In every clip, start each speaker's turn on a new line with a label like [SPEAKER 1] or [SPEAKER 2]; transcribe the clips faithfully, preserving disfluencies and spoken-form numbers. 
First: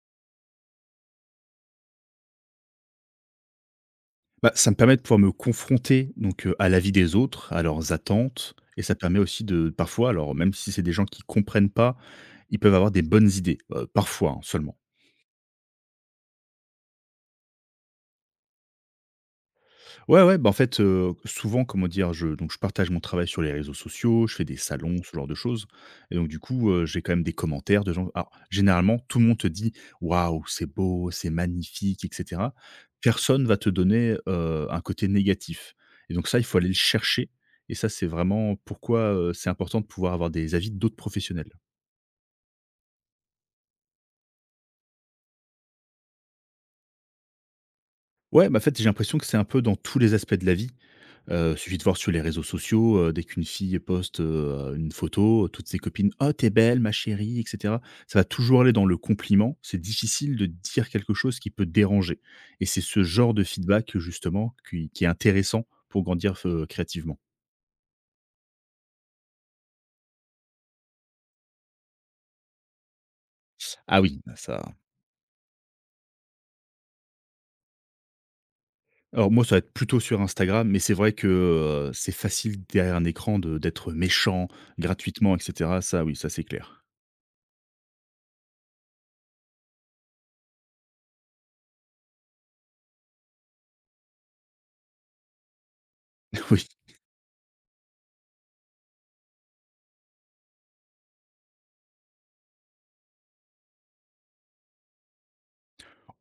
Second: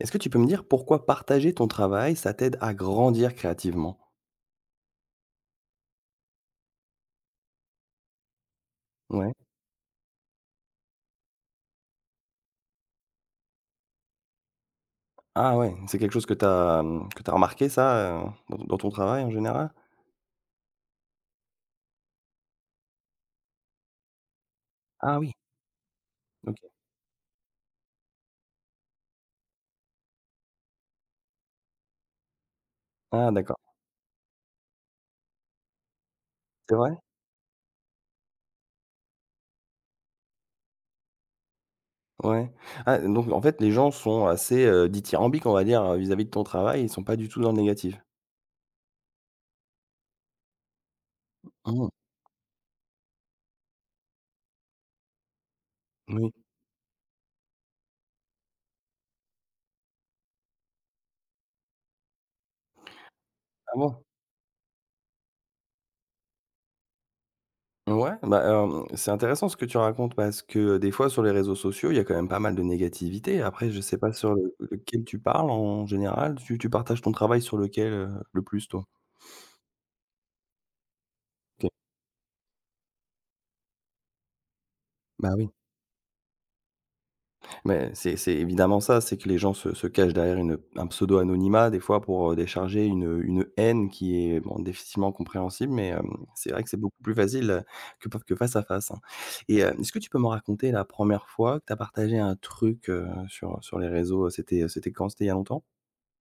[SPEAKER 1] Est-ce que tu peux me dire pourquoi partager ton travail, ça t'aide à grandir créativement?
[SPEAKER 2] Bah, ça me permet de pouvoir me confronter donc heu, à la vie des autres, à leurs attentes et ça permet
[SPEAKER 1] Ouais.
[SPEAKER 2] aussi de parfois alors même si c'est des gens qui comprennent pas, ils peuvent avoir des bonnes idées, heu, parfois, hein, seulement.
[SPEAKER 1] Ah ouais, c'est quelque chose que tu as, mmh, que tu as remarqué ça, heu, dans dans ton travail en général?
[SPEAKER 2] Ouais, ouais, bah, en fait, heu, souvent, comment dire? Je donc je partage mon travail sur les réseaux sociaux, je fais des salons, ce
[SPEAKER 1] Ah
[SPEAKER 2] genre
[SPEAKER 1] oui,
[SPEAKER 2] de choses et donc du
[SPEAKER 1] OK.
[SPEAKER 2] coup, heu, j'ai quand même des commentaires de gens alors, généralement, tout le monde te dit: «Waouh, c'est beau, c'est magnifique» et cetera.
[SPEAKER 1] Ah
[SPEAKER 2] Personne va
[SPEAKER 1] d'accord,
[SPEAKER 2] te donner, heu, un côté négatif et donc ça, il faut aller le
[SPEAKER 1] c'est vrai?
[SPEAKER 2] chercher et ça, c'est vraiment pourquoi, heu, c'est important de pouvoir avoir des avis d'autres professionnels.
[SPEAKER 1] Ouais. Ah donc en fait, les gens sont assez, heu, dithyrambiques, on va dire, vis-à-vis de ton travail, ils sont pas du tout dans le négatif?
[SPEAKER 2] Ouais, bah, en fait, j'ai l'impression que c'est un peu dans tous les aspects de la vie. Heu, suffit de
[SPEAKER 1] Mmh.
[SPEAKER 2] voir sur les réseaux sociaux, heu, dès qu'une fille poste, heu, une photo, euh, toutes ses copines: «Oh
[SPEAKER 1] Oui.
[SPEAKER 2] t'es belle ma chérie» et cetera. Ça va toujours aller dans le compliment, c'est difficile de dire quelque chose qui peut déranger et c'est ce genre de
[SPEAKER 1] Ah
[SPEAKER 2] feedback
[SPEAKER 1] bon?
[SPEAKER 2] justement qui qui est intéressant pour grandir f euh, créativement.
[SPEAKER 1] Ouais, bah, hem, c'est intéressant ce que tu racontes parce que des fois sur les réseaux sociaux, il y a quand même pas mal de négativité. Après, je sais
[SPEAKER 2] Ah
[SPEAKER 1] pas
[SPEAKER 2] oui,
[SPEAKER 1] sur le
[SPEAKER 2] ça
[SPEAKER 1] lequel tu parles en général. Tu tu partages ton travail sur lequel, heu, le plus toi?
[SPEAKER 2] alors moi ça va être plutôt sur Instagram, mais c'est vrai que,
[SPEAKER 1] OK.
[SPEAKER 2] heu, c'est facile derrière un écran de d'être méchant
[SPEAKER 1] Bah
[SPEAKER 2] gratuitement et
[SPEAKER 1] oui.
[SPEAKER 2] cetera. Ça oui, ça c'est clair.
[SPEAKER 1] Mais c'est c'est évidemment ça, c'est que les gens se se cachent derrière une un pseudo-anonymat des fois pour, heu, décharger une, une haine qui est bon difficilement compréhensible, mais, hem, c'est
[SPEAKER 2] Oui.
[SPEAKER 1] vrai que c'est beaucoup plus facile, heu, que p que face à face, hein. Et heu, est-ce que tu peux me raconter la première fois que tu as partagé un truc, heu, sur, sur les réseaux, c'était, c'était quand? C'était il y a longtemps?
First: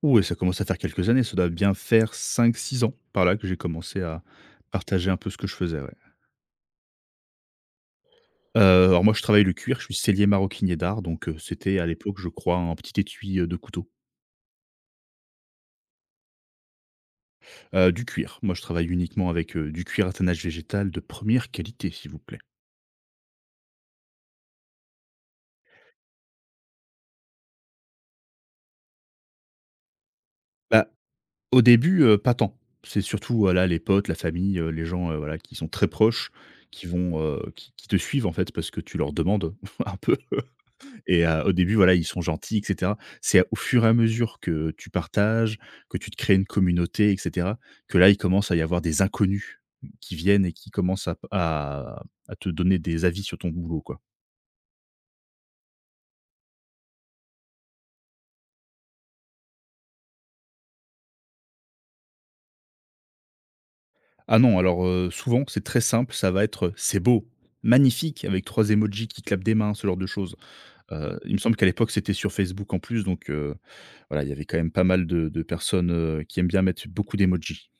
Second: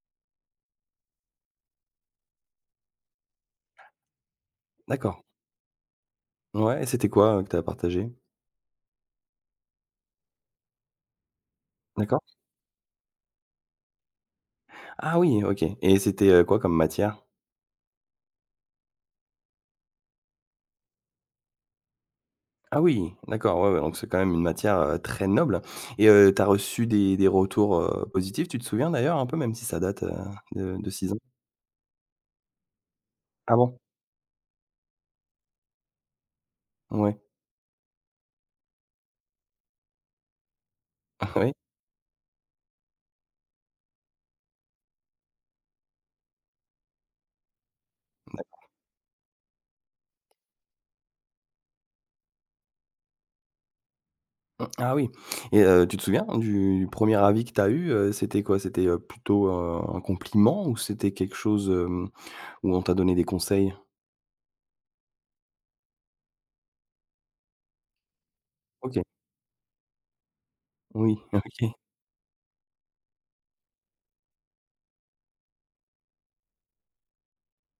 [SPEAKER 2] Oui, ça commence à faire quelques années, ça doit bien faire cinq, six ans par là que j'ai commencé à partager un
[SPEAKER 1] D'accord.
[SPEAKER 2] peu ce que je faisais, ouais.
[SPEAKER 1] Ouais et c'était quoi, heu, que tu as partagé?
[SPEAKER 2] Heu, alors moi je travaille le cuir, je suis sellier maroquinier d'art donc heu, c'était à l'époque
[SPEAKER 1] D'accord.
[SPEAKER 2] je crois un petit étui, heu, de couteau.
[SPEAKER 1] Ah oui, OK et c'était, heu, quoi comme matière?
[SPEAKER 2] Heu, du cuir, moi je travaille uniquement avec, heu, du cuir à tannage végétal de première qualité s'il vous plaît.
[SPEAKER 1] Ah oui, d'accord, ouais, ouais, donc c'est quand même une matière, heu, très noble et heu, tu reçu des des retours, heu, positifs, tu te souviens d'ailleurs un peu, même si ça date, heu, de
[SPEAKER 2] Bah,
[SPEAKER 1] de six ans?
[SPEAKER 2] au début, heu, pas tant. C'est surtout
[SPEAKER 1] Ah
[SPEAKER 2] voilà
[SPEAKER 1] bon?
[SPEAKER 2] les potes, la famille, heu, les gens, heu, voilà qui sont très proches, qui
[SPEAKER 1] Ouais.
[SPEAKER 2] vont, heu, qui qui te suivent en fait parce que tu leur demandes un peu. Et heu, au
[SPEAKER 1] Oui,
[SPEAKER 2] début, voilà, ils sont gentils, et cetera. C'est au fur et à mesure que tu partages, que tu te crées une communauté, et cetera, que là, il commence à y
[SPEAKER 1] d'accord.
[SPEAKER 2] avoir des inconnus qui viennent et qui commencent à à à te donner des avis sur ton boulot, quoi.
[SPEAKER 1] Ah oui et heu, tu te souviens du premier avis que t'as eu, heu, c'était quoi? C'était, heu, plutôt, heu, un compliment ou c'était quelque chose, hem, où on t'a donné des conseils?
[SPEAKER 2] Ah non, alors, heu, souvent, c'est très simple, ça va être, «C'est beau, magnifique!» avec trois
[SPEAKER 1] OK,
[SPEAKER 2] emojis qui clapent des mains, ce genre de choses.
[SPEAKER 1] oui,
[SPEAKER 2] Heu, il me semble qu'à
[SPEAKER 1] OK.
[SPEAKER 2] l'époque, c'était sur Facebook en plus, donc heu, voilà, il y avait quand même pas mal de de personnes, heu, qui aiment bien mettre beaucoup d'emojis.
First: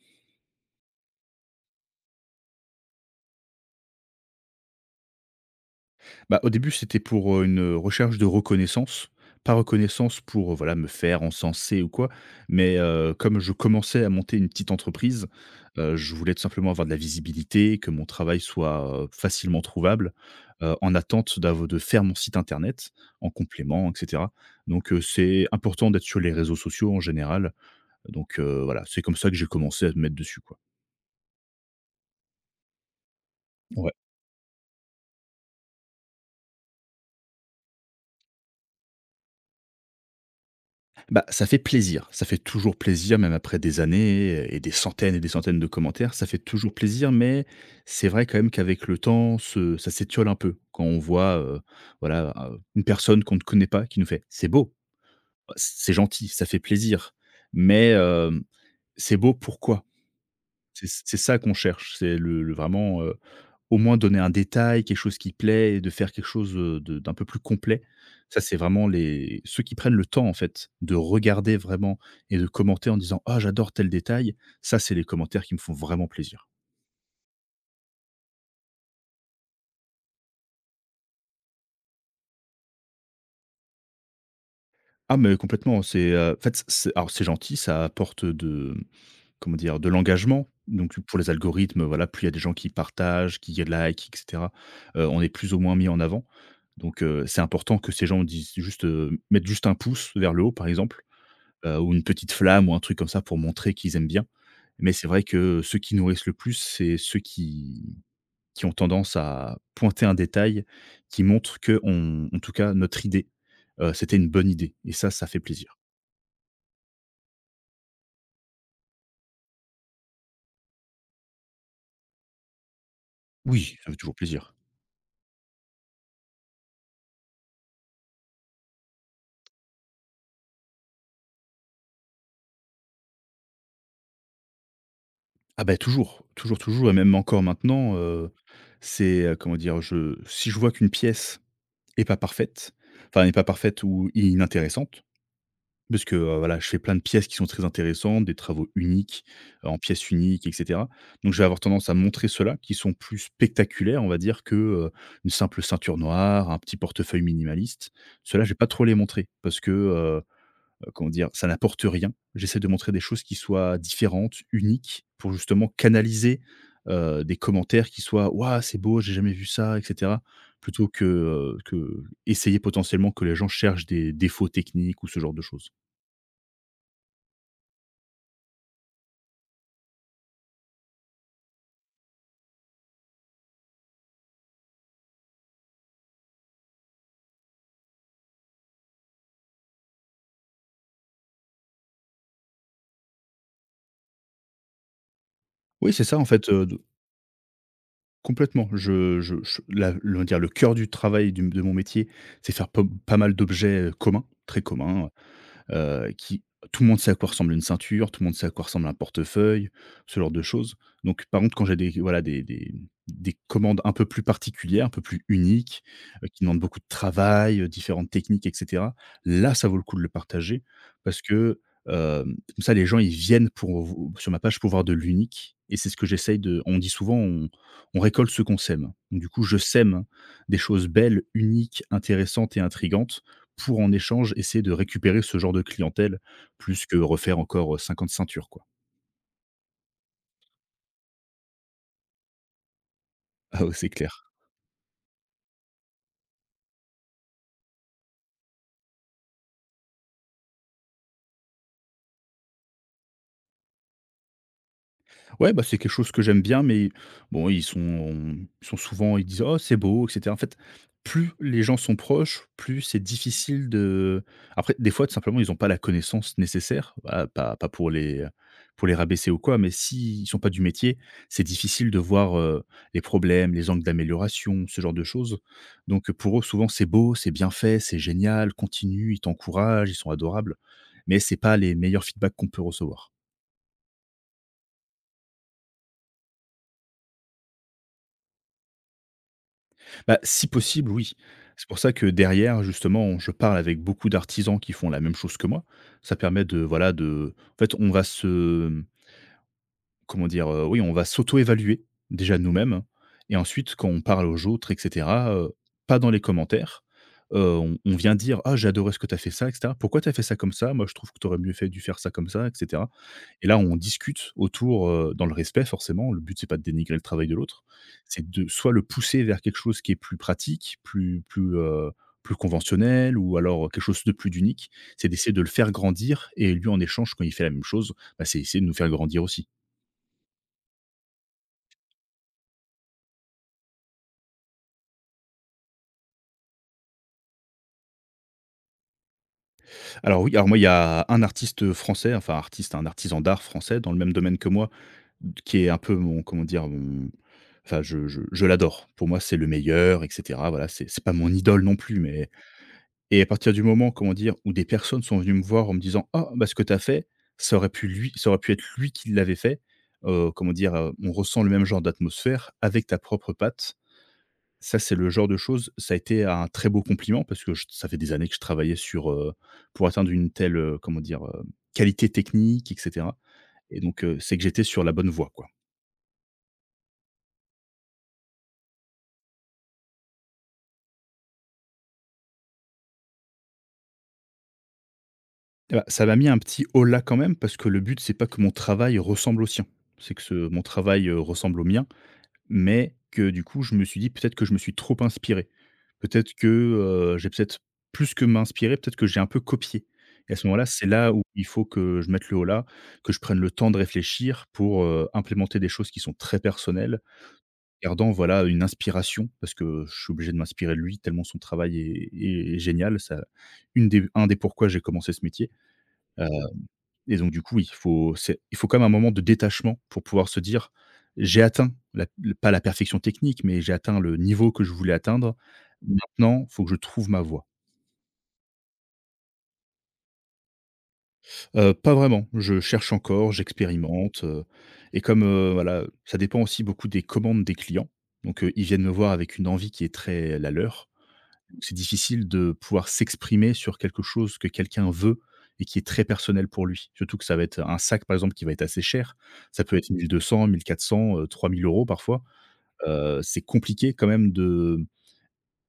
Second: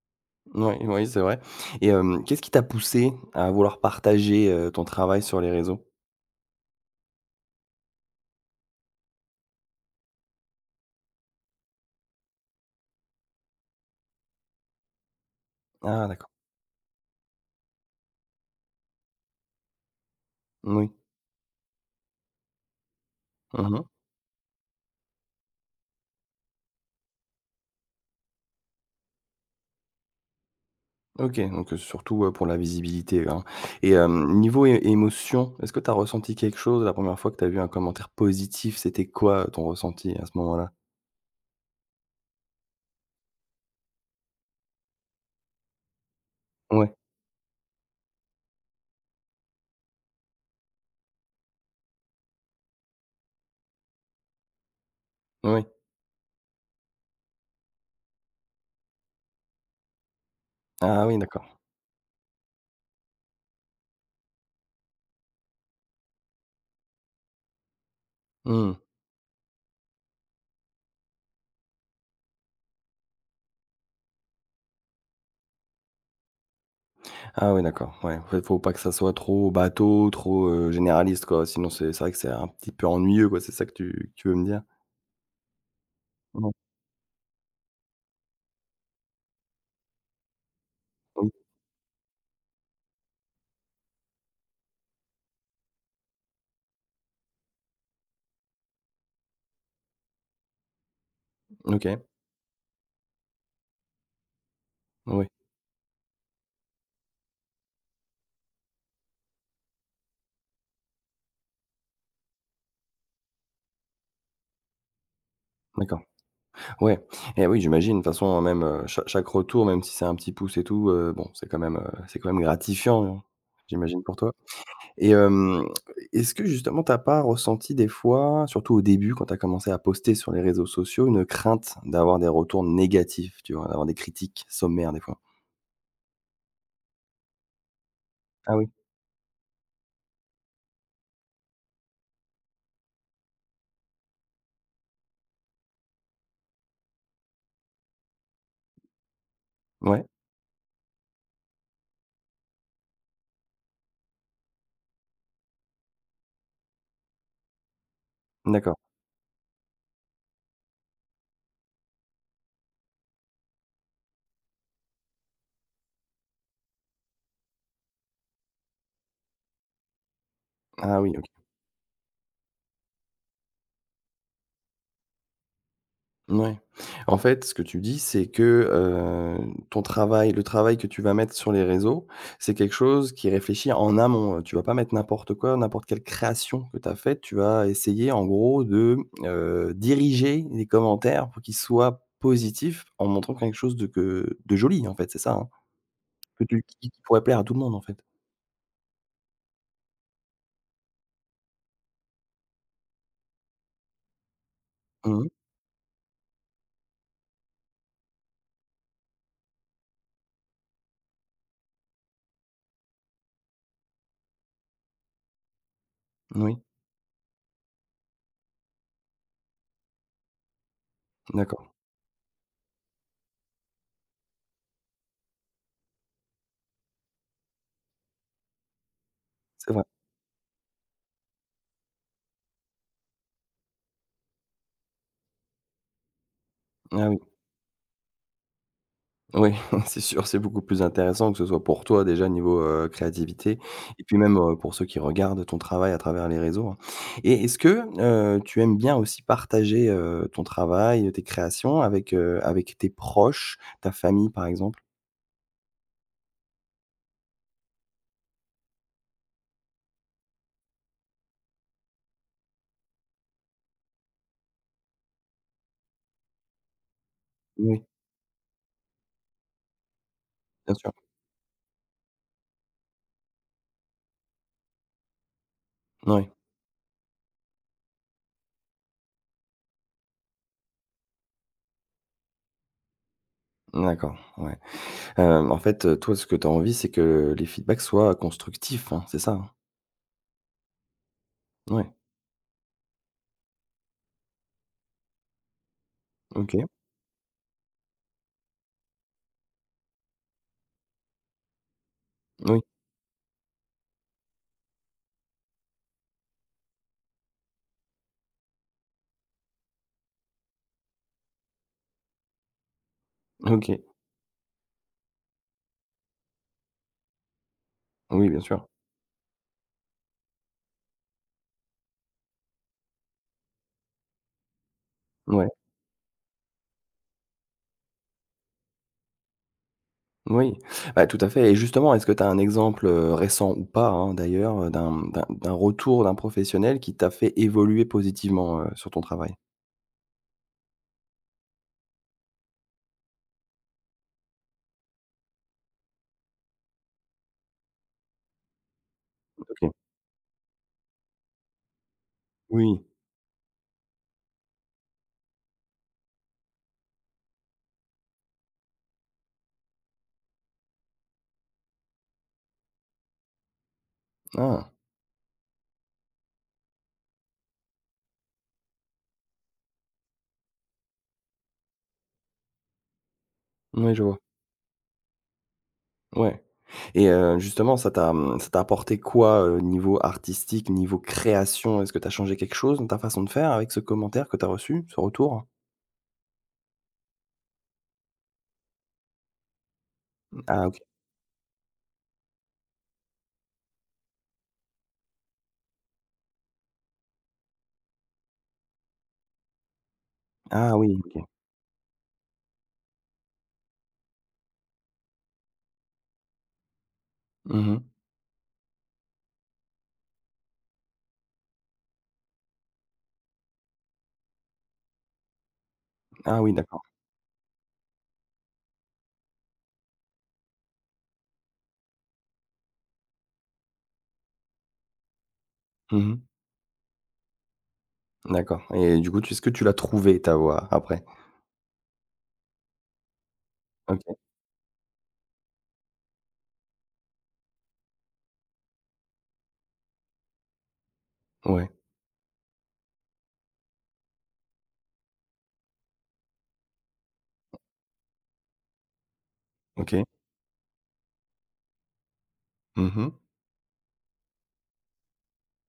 [SPEAKER 1] Oui, oui, c'est vrai et hem, qu'est-ce qui t'a poussé à vouloir partager, heu, ton travail sur les réseaux?
[SPEAKER 2] Bah, au début, c'était pour, heu, une, recherche de reconnaissance. Pas reconnaissance pour, heu, voilà, me faire encenser ou quoi, mais heu, comme je commençais à monter une petite entreprise, heu,
[SPEAKER 1] Ah
[SPEAKER 2] je
[SPEAKER 1] d'accord,
[SPEAKER 2] voulais tout simplement avoir de la visibilité, que mon travail soit, heu, facilement trouvable, heu,
[SPEAKER 1] Oui.
[SPEAKER 2] en attente d'av de faire mon site internet en complément, et cetera. Donc heu, c'est important d'être sur les réseaux sociaux en général, donc heu, voilà, c'est comme ça que j'ai commencé à me mettre dessus, quoi.
[SPEAKER 1] OK, donc heu, surtout, heu, pour la visibilité, hein et hem, niveau é émotion, est-ce que tu as ressenti quelque chose la première fois que tu as vu un commentaire positif? C'était quoi, heu, ton ressenti à ce moment-là?
[SPEAKER 2] Bah, ça fait plaisir. Ça fait toujours plaisir, même après des années et des centaines et des centaines de commentaires. Ça fait toujours
[SPEAKER 1] Ouais,
[SPEAKER 2] plaisir, mais c'est vrai quand même qu'avec le temps, ce ça s'étiole un peu. Quand on voit, heu, voilà, heu, une personne qu'on ne connaît pas qui nous fait: «C'est beau,
[SPEAKER 1] oui.
[SPEAKER 2] c'est gentil, ça fait plaisir». Mais, hem, c'est beau pourquoi? C'est
[SPEAKER 1] Ah
[SPEAKER 2] c'est
[SPEAKER 1] oui,
[SPEAKER 2] ça
[SPEAKER 1] d'accord.
[SPEAKER 2] qu'on cherche, c'est le le vraiment, heu, au moins donner un détail, quelque chose qui plaît et de faire quelque chose, heu, de d'un peu plus complet. Ça, c'est
[SPEAKER 1] Mmh.
[SPEAKER 2] vraiment les ceux qui prennent le temps, en fait, de regarder vraiment et de commenter en disant: «Ah, j'adore tel détail». Ça, c'est les commentaires qui me font vraiment plaisir.
[SPEAKER 1] Ah oui, d'accord, ouais. En fait, faut pas que ça soit trop bateau, trop, heu, généraliste, quoi. Sinon, c'est c'est vrai que c'est un petit peu ennuyeux, quoi. C'est ça que tu que tu veux me dire?
[SPEAKER 2] Ah mais complètement, c'est, heu, en
[SPEAKER 1] Ouais.
[SPEAKER 2] fait, c'est alors c'est gentil, ça apporte de comment dire? De l'engagement. Donc pour les
[SPEAKER 1] Oui.
[SPEAKER 2] algorithmes, voilà, plus il y a des gens qui partagent, qui likent et cetera, heu, on est plus ou moins mis en avant. Donc heu, c'est important que ces gens disent juste, heu, mettent juste un pouce vers le haut, par exemple, heu, ou
[SPEAKER 1] OK.
[SPEAKER 2] une petite flamme ou un truc comme ça pour montrer qu'ils aiment bien. Mais c'est vrai
[SPEAKER 1] Oui,
[SPEAKER 2] que ceux qui nourrissent le plus, c'est ceux qui qui ont tendance à pointer un détail qui montre que on en tout cas, notre idée, heu, c'était une bonne idée et ça, ça fait plaisir.
[SPEAKER 1] d'accord. Ouais et oui, j'imagine. De toute façon, hein, même, heu, cha chaque retour, même si c'est un petit pouce et tout, heu, bon, c'est quand même, heu, c'est quand même gratifiant, hein,
[SPEAKER 2] Oui. Ça fait
[SPEAKER 1] j'imagine
[SPEAKER 2] toujours
[SPEAKER 1] pour toi?
[SPEAKER 2] plaisir.
[SPEAKER 1] Et hem, est-ce que justement t'as pas ressenti des fois, surtout au début quand tu as commencé à poster sur les réseaux sociaux, une crainte d'avoir des retours négatifs, tu vois? D'avoir des critiques sommaires des fois?
[SPEAKER 2] Ah bah, toujours, toujours, toujours et même encore maintenant, heu,
[SPEAKER 1] Ah oui?
[SPEAKER 2] c'est, heu, comment dire? Je si je vois qu'une pièce est pas parfaite, enfin n'est pas parfaite ou inintéressante, parce que, heu, voilà, je fais plein de pièces qui sont très intéressantes, des travaux uniques, euh, en
[SPEAKER 1] Ouais?
[SPEAKER 2] pièces uniques et cetera. Donc je vais avoir tendance à montrer ceux-là qui sont plus spectaculaires, on va dire, que, heu, une simple ceinture noire, un petit portefeuille minimaliste. Ceux-là, je vais pas
[SPEAKER 1] D'accord.
[SPEAKER 2] trop les montrer parce que, heu, comment dire? Ça n'apporte rien. J'essaie de montrer des choses qui soient différentes, uniques, pour justement canaliser, heu, des commentaires qui soient: «Waouh, c'est beau, j'ai jamais vu ça» et cetera. Plutôt
[SPEAKER 1] Ah
[SPEAKER 2] que,
[SPEAKER 1] oui, OK.
[SPEAKER 2] heu, qu'essayer potentiellement que les gens cherchent des défauts techniques ou ce genre de choses.
[SPEAKER 1] Ouais. En fait, ce que tu dis, c'est que, heu, ton travail le travail que tu vas mettre sur les réseaux, c'est quelque chose qui est réfléchi en amont. Tu vas pas mettre n'importe quoi, n'importe quelle création que tu as faite. Tu vas essayer en gros de, heu, diriger les commentaires pour qu'ils soient positifs en montrant quelque chose de que de joli en fait, c'est ça, hein?
[SPEAKER 2] Oui, c'est ça en
[SPEAKER 1] Que
[SPEAKER 2] fait,
[SPEAKER 1] tu
[SPEAKER 2] heu, de
[SPEAKER 1] qui qui pourrait plaire à tout le monde en fait.
[SPEAKER 2] complètement. Je je je la le on va dire le cœur du travail du de mon métier, c'est faire pom pas mal d'objets, heu, communs, très communs.
[SPEAKER 1] Mmh.
[SPEAKER 2] heu, qui tout le monde sait à quoi ressemble une ceinture, tout le monde sait à quoi ressemble un portefeuille, ce genre de choses. Donc par contre, quand j'ai des voilà, des des des commandes un peu plus particulières, un peu plus uniques, heu, qui
[SPEAKER 1] Oui,
[SPEAKER 2] demandent beaucoup de travail, heu, différentes techniques et cetera, là, ça vaut le coup de le partager parce que,
[SPEAKER 1] d'accord,
[SPEAKER 2] hem, comme ça, les gens, ils viennent pour vo sur ma page pour voir de l'unique et c'est ce que j'essaye de on dit souvent: «On on récolte ce qu'on sème». Donc du coup, je
[SPEAKER 1] c'est vrai.
[SPEAKER 2] sème des choses belles, uniques, intéressantes et intrigantes pour en échange essayer de récupérer ce genre de clientèle, plus que
[SPEAKER 1] Ah oui.
[SPEAKER 2] refaire encore, heu, cinquante ceintures quoi.
[SPEAKER 1] Oui, c'est sûr, c'est beaucoup plus intéressant, que ce soit pour toi déjà niveau, heu, créativité
[SPEAKER 2] Ah ouais, c'est
[SPEAKER 1] et puis
[SPEAKER 2] clair.
[SPEAKER 1] même, heu, pour ceux qui regardent ton travail à travers les réseaux, hein et est-ce que, heu, tu aimes bien aussi partager, heu, ton travail, tes créations avec, heu, avec tes proches, ta famille par exemple?
[SPEAKER 2] Ouais, bah, c'est quelque chose que j'aime bien, mais bon, ils sont ils sont souvent ils disent: «Oh, c'est beau» et cetera. En fait, plus les gens sont proches, plus c'est difficile de après, des fois, tout simplement, ils ont pas la connaissance nécessaire, bah, pas pas
[SPEAKER 1] Oui,
[SPEAKER 2] pour les, pour les rabaisser ou quoi, mais s'ils sont pas du
[SPEAKER 1] bien sûr.
[SPEAKER 2] métier, c'est difficile de voir, heu, les problèmes, les angles d'amélioration, ce genre de choses. Donc,
[SPEAKER 1] Oui,
[SPEAKER 2] pour eux, souvent, c'est beau, c'est bien fait, c'est génial, continue, ils t'encouragent, ils sont adorables, mais c'est pas les meilleurs feedbacks qu'on peut recevoir.
[SPEAKER 1] d'accord, ouais. Hem, en fait, heu, toi ce que tu as envie, c'est que les feedbacks soient constructifs, hein, c'est ça, hein?
[SPEAKER 2] Bah, si possible, oui. C'est pour
[SPEAKER 1] Ouais,
[SPEAKER 2] ça que derrière, justement, je parle avec beaucoup d'artisans qui font la même chose que moi. Ça permet
[SPEAKER 1] OK,
[SPEAKER 2] de voilà, de en fait, on va se comment dire? Heu, oui, on va s'auto-évaluer, déjà
[SPEAKER 1] oui,
[SPEAKER 2] nous-mêmes et ensuite quand on parle aux autres et cetera, heu, pas dans les commentaires, heu, on on vient dire: «Ah, j'ai adoré ce que tu as fait ça et cetera. Pourquoi tu as fait ça comme ça? Moi, je trouve que tu aurais mieux fait dû faire ça comme ça et cetera» et là,
[SPEAKER 1] OK,
[SPEAKER 2] on discute autour, heu, dans le respect forcément. Le but, c'est pas de dénigrer le travail de l'autre. C'est
[SPEAKER 1] oui bien
[SPEAKER 2] de
[SPEAKER 1] sûr,
[SPEAKER 2] soit le pousser vers quelque chose qui est plus pratique, plus plus, heu, plus conventionnel ou alors, quelque chose de plus d'unique. C'est d'essayer de le
[SPEAKER 1] ouais.
[SPEAKER 2] faire grandir et lui, en échange, quand il fait la même chose, bah, c'est essayer de nous faire grandir aussi.
[SPEAKER 1] Oui, bah, tout à fait et justement, est-ce que tu as un exemple, heu, récent ou pas, hein, d'ailleurs, heu, d'un d'un d'un retour d'un professionnel qui t'a fait évoluer positivement, heu, sur ton travail?
[SPEAKER 2] Alors oui, alors moi, il y a un artiste français, enfin artiste, un artisan d'art français dans le même domaine que moi, qui est un peu mon comment dire? Mon enfin je je je l'adore. Pour moi, c'est le
[SPEAKER 1] OK.
[SPEAKER 2] meilleur et cetera. Voilà, c'est c'est pas mon idole non plus, mais
[SPEAKER 1] Oui.
[SPEAKER 2] et à partir du moment, comment dire? Où des personnes sont venues me voir en me disant: «Ah bah ce que t'as fait, ça aurait pu lui ça aurait pu être lui qui l'avait fait», heu, comment dire? Heu, on ressent le même genre d'atmosphère avec ta propre patte
[SPEAKER 1] Ah!
[SPEAKER 2] ça, c'est le genre de choses ça a été un très beau compliment parce que je ça fait des années que je travaillais sur, heu, pour atteindre une telle, heu, comment dire? Heu, qualité technique et cetera et
[SPEAKER 1] Oui,
[SPEAKER 2] donc
[SPEAKER 1] je
[SPEAKER 2] heu,
[SPEAKER 1] vois.
[SPEAKER 2] c'est que j'étais sur la bonne voie, quoi.
[SPEAKER 1] Ouais et heu, justement, ça t'a, mmh, ça t'a apporté quoi, heu, niveau artistique, niveau création? Est-ce que tu as changé quelque chose dans ta façon de faire avec ce commentaire que tu as reçu, ce retour?
[SPEAKER 2] Et bah, ça m'a mis un petit holà quand même parce que le but, c'est pas que mon travail ressemble au sien. C'est que ce mon
[SPEAKER 1] Ah OK.
[SPEAKER 2] travail, heu, ressemble au mien. Mais que du coup, je me suis dit: «Peut-être que je me suis trop inspiré. Peut-être que, heu, j'ai peut-être plus que m'inspiré. peut-être que j'ai un peu copié», et à ce moment-là,
[SPEAKER 1] Ah
[SPEAKER 2] c'est
[SPEAKER 1] oui,
[SPEAKER 2] là où
[SPEAKER 1] OK.
[SPEAKER 2] il faut que je mette le haut là, que je prenne le temps de réfléchir pour, heu, implémenter des choses qui sont très personnelles,
[SPEAKER 1] Mmh.
[SPEAKER 2] gardant, voilà, une inspiration parce que je suis obligé de m'inspirer de lui tellement son travail est est génial. Ça une des un des pourquoi j'ai commencé ce métier,
[SPEAKER 1] Ah oui, d'accord.
[SPEAKER 2] et donc du coup, il faut c'est il faut quand même un moment de détachement pour pouvoir se dire: «J'ai atteint la le pas la perfection technique, mais j'ai atteint le niveau que je voulais atteindre.
[SPEAKER 1] Mmh.
[SPEAKER 2] Maintenant, faut que je trouve ma voie».
[SPEAKER 1] D'accord et du coup, tu est-ce que tu l'as trouvé ta voix après?
[SPEAKER 2] Heu, pas vraiment, je cherche encore,
[SPEAKER 1] OK.
[SPEAKER 2] j'expérimente, heu Et comme, heu, voilà, ça dépend aussi beaucoup des commandes des clients. Donc, heu, ils viennent me voir avec une envie qui est très la leur.
[SPEAKER 1] Ouais.
[SPEAKER 2] C'est difficile de pouvoir s'exprimer sur quelque chose que quelqu'un veut et qui est très personnel pour lui. Surtout que ça va être un sac, par exemple, qui va être assez cher. Ça peut être
[SPEAKER 1] OK.
[SPEAKER 2] mille deux cents, mille quatre cents, heu, trois mille euros parfois.
[SPEAKER 1] Mmh.
[SPEAKER 2] Heu, c'est compliqué quand même de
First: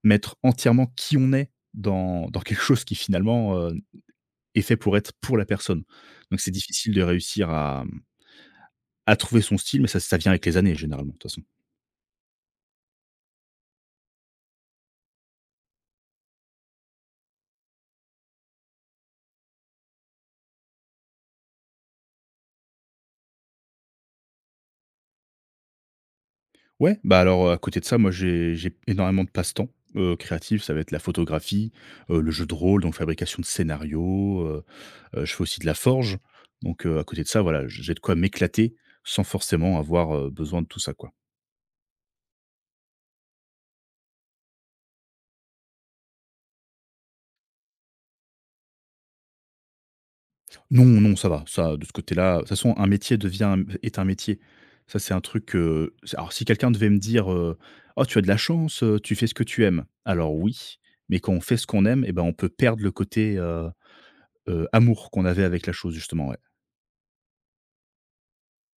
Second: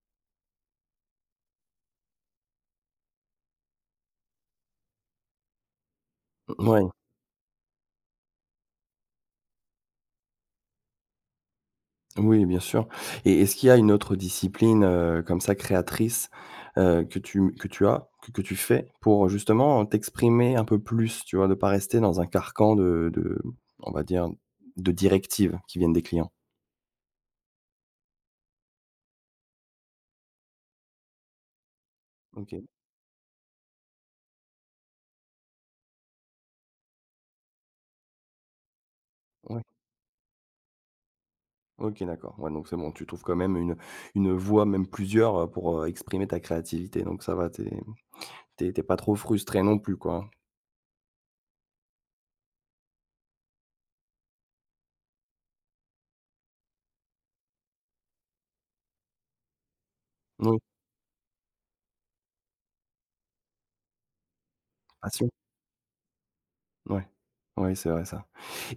[SPEAKER 2] mettre entièrement qui on est dans dans quelque chose qui finalement, heu, est fait pour être pour la personne. Donc c'est
[SPEAKER 1] Ouais,
[SPEAKER 2] difficile de réussir à, mmh, à trouver son style, mais ça ça vient avec les années généralement, de toute façon.
[SPEAKER 1] oui, bien sûr. Et est-ce qu'il y a une autre discipline, heu, comme ça créatrice, heu, que tu que tu as, que que tu fais pour justement t'exprimer un peu plus, tu vois? De pas rester dans un carcan de de on va dire, de directives qui viennent des clients?
[SPEAKER 2] Ouais, bah, alors, à côté de ça, moi, j'ai j'ai énormément de passe-temps, heu, créatifs. Ça va être la photographie, heu, le jeu de
[SPEAKER 1] OK,
[SPEAKER 2] rôle, donc fabrication de scénarios, heu heu, je fais aussi de la forge. Donc heu, à côté de ça, voilà, j'ai de quoi m'éclater sans
[SPEAKER 1] ouais.
[SPEAKER 2] forcément avoir, heu, besoin de tout ça, quoi.
[SPEAKER 1] OK, d'accord. Ouais, donc c'est bon, tu trouves quand même une une voie, même plusieurs, heu, pour, heu, exprimer ta créativité, donc ça va, t'es t'es tu pas trop frustré non plus, quoi, hein?
[SPEAKER 2] Non, non, ça va, ça, de ce côté-là, de toute façon, un métier devient un est un métier. Ça, c'est un truc, heu, c'est alors si quelqu'un devait me dire, heu: «Oh, tu as de la chance, heu, tu fais ce que tu aimes». Alors
[SPEAKER 1] Oui,
[SPEAKER 2] oui, mais quand on fait ce qu'on aime, eh ben, on peut perdre le côté, heu heu, amour qu'on avait avec la chose, justement, ouais.
[SPEAKER 1] Ouais. Ouais, c'est vrai ça.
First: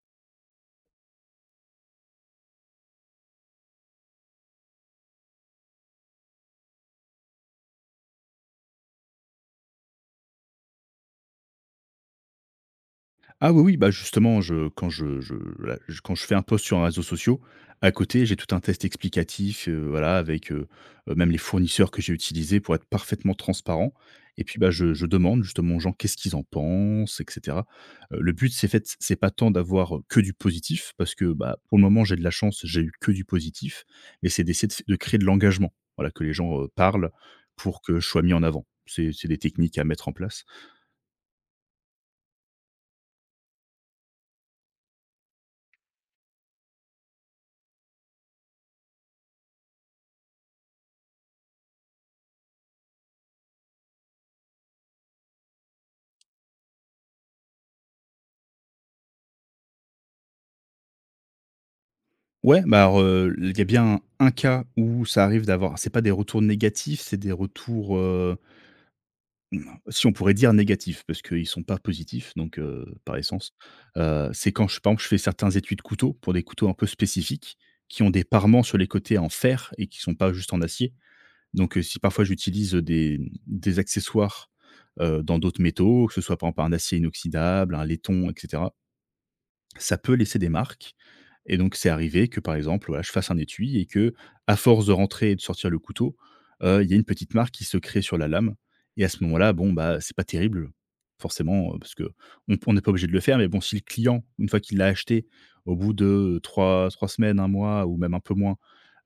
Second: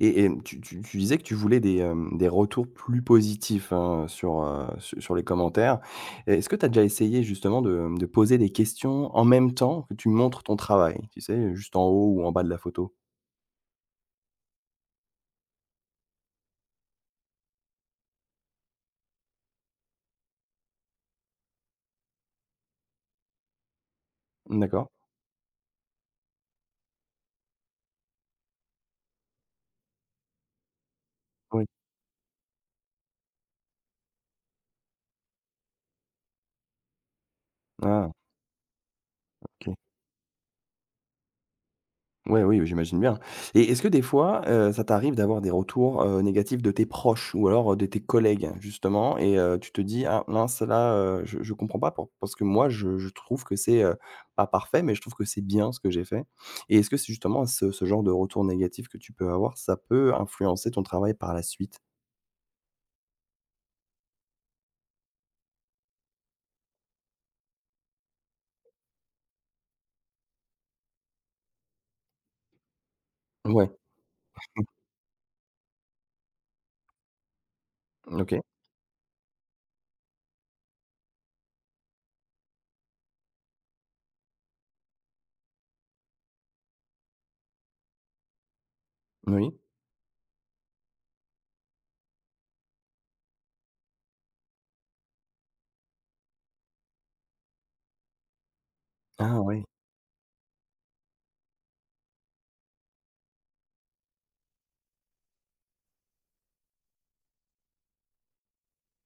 [SPEAKER 1] Et et tu tu tu disais que tu voulais des, hem, des retours plus positifs, hein, sur, heu, su sur les commentaires. Est-ce que tu as déjà essayé justement de, de poser des questions en même temps que tu montres ton travail? Tu sais, juste en haut ou en bas de la photo?
[SPEAKER 2] Ah oui, oui, bah, justement, je quand je je la je quand je fais un post sur un réseau social à côté, j'ai tout un test explicatif, heu, voilà, avec, heu heu, même les fournisseurs que j'ai utilisés pour être parfaitement transparent et puis, bah,
[SPEAKER 1] D'accord.
[SPEAKER 2] je je demande justement aux gens qu'est-ce qu'ils en pensent et cetera. Heu, le but, c'est fait c'est pas tant d'avoir, euh, que du positif parce que, bah,
[SPEAKER 1] Oui.
[SPEAKER 2] pour le moment, j'ai de la chance, j'ai eu que du positif, mais c'est d'essayer de f de créer de l'engagement. Voilà, que les gens, heu, parlent pour que je
[SPEAKER 1] Ah,
[SPEAKER 2] sois mis en avant. C'est c'est des
[SPEAKER 1] OK.
[SPEAKER 2] techniques à mettre en place.
[SPEAKER 1] Ouais, oui, oui, j'imagine bien et est-ce que des fois, heu, ça t'arrive d'avoir des retours, heu, négatifs de tes proches ou alors, heu, de tes collègues justement et heu, tu te dis: «Ah mince là, heu, je je comprends pas pour parce que moi je je trouve que c'est, heu, pas parfait, mais je trouve que c'est bien ce que j'ai fait» et est-ce que c'est justement ce ce genre de retour négatif que tu peux avoir, ça peut influencer ton travail par la suite?
[SPEAKER 2] Ouais, bah, alors, heu, il y a bien un cas où ça arrive d'avoir c'est pas des retours négatifs, c'est des retours, heu, si on pourrait dire négatifs, parce qu'ils sont pas positifs donc heu, par essence.
[SPEAKER 1] Ouais,
[SPEAKER 2] Heu, c'est quand je par exemple, je fais certains étuis de couteaux, pour des couteaux un peu spécifiques, qui ont des
[SPEAKER 1] OK.
[SPEAKER 2] parements sur les côtés en fer et qui sont pas juste en acier. Donc, heu, si parfois j'utilise, des des accessoires, heu, dans d'autres métaux, que ce soit par exemple un acier inoxydable, un laiton et cetera,
[SPEAKER 1] Oui.
[SPEAKER 2] ça peut laisser des marques. Et donc, c'est arrivé que, par exemple, voilà, je fasse un étui et que, à force de rentrer et de sortir le couteau, heu, il y a une petite marque qui se crée sur la lame, et à ce
[SPEAKER 1] Ah
[SPEAKER 2] moment-là,
[SPEAKER 1] ouais.
[SPEAKER 2] bon, bah, c'est pas terrible, forcément, heu, parce que on on n'est pas obligé de le faire, mais bon, si le client, une fois qu'il l'a acheté, au bout de trois trois semaines, un mois ou même un peu moins,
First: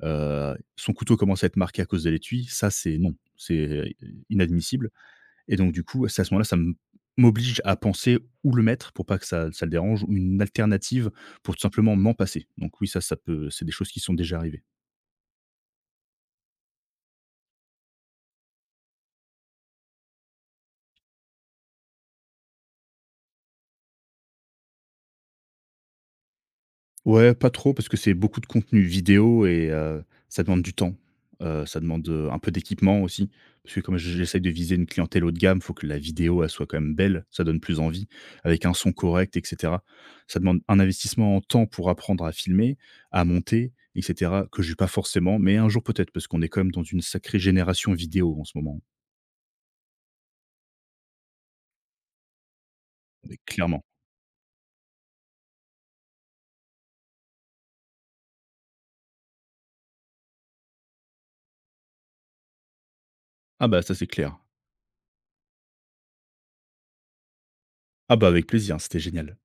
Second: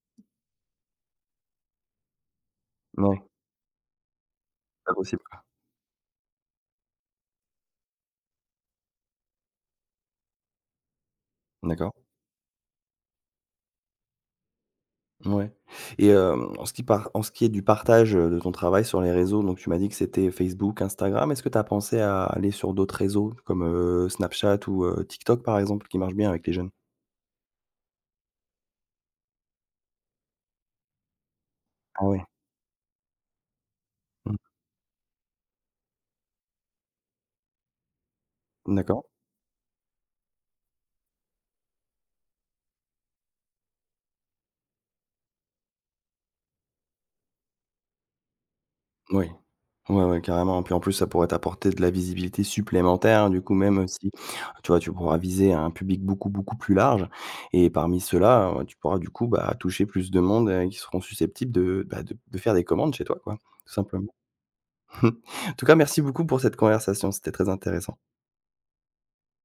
[SPEAKER 2] heu, son couteau commence à être marqué à cause de l'étui, ça, c'est non,
[SPEAKER 1] Ouais,
[SPEAKER 2] c'est euh, inadmissible.
[SPEAKER 1] pas possible, quoi.
[SPEAKER 2] Et donc du coup, c'est à ce moment-là, ça m m'oblige à penser où le mettre pour pas que ça ça le dérange ou une alternative pour tout
[SPEAKER 1] D'accord.
[SPEAKER 2] simplement m'en passer. Donc oui, ça, ça peut c'est des choses qui sont déjà arrivées.
[SPEAKER 1] Ouais. et hem, en ce qui par en ce qui est du partage, heu, de ton travail sur les réseaux, donc tu m'as dit que c'était Facebook, Instagram. Est-ce que tu as pensé à aller sur d'autres réseaux comme, heu, Snapchat ou, heu, TikTok, par exemple, qui marche bien avec les jeunes?
[SPEAKER 2] Ouais, pas trop parce que c'est beaucoup de contenu vidéo et heu, ça demande du temps. Heu, ça
[SPEAKER 1] Ah
[SPEAKER 2] demande,
[SPEAKER 1] ouais.
[SPEAKER 2] heu, un peu d'équipement aussi parce que comme j j'essaye de viser une clientèle haut de gamme, il faut que la vidéo, elle soit quand même belle, ça donne plus envie, avec un
[SPEAKER 1] Mmh,
[SPEAKER 2] son
[SPEAKER 1] d'accord.
[SPEAKER 2] correct et cetera. Ça demande un investissement en temps pour apprendre à filmer, à monter et cetera, que j'ai pas forcément, mais un jour peut-être parce qu'on est quand même dans une sacrée génération vidéo en ce moment,
[SPEAKER 1] Oui. Ouais, ouais, carrément. Puis en plus, ça pourrait t'apporter de la visibilité supplémentaire.
[SPEAKER 2] mais
[SPEAKER 1] Du coup, même,
[SPEAKER 2] clairement.
[SPEAKER 1] heu, si tu vois, tu pourras viser un public beaucoup, beaucoup plus large et parmi ceux-là, heu, tu pourras, du coup, bah, toucher plus de monde, heu, qui seront susceptibles de, bah, de de faire des commandes chez toi, quoi,
[SPEAKER 2] Ah
[SPEAKER 1] tout
[SPEAKER 2] bah, ça c'est
[SPEAKER 1] simplement.
[SPEAKER 2] clair.
[SPEAKER 1] En tout cas, merci beaucoup pour cette conversation, c'était très intéressant.
[SPEAKER 2] Ah bah, avec plaisir, c'était génial.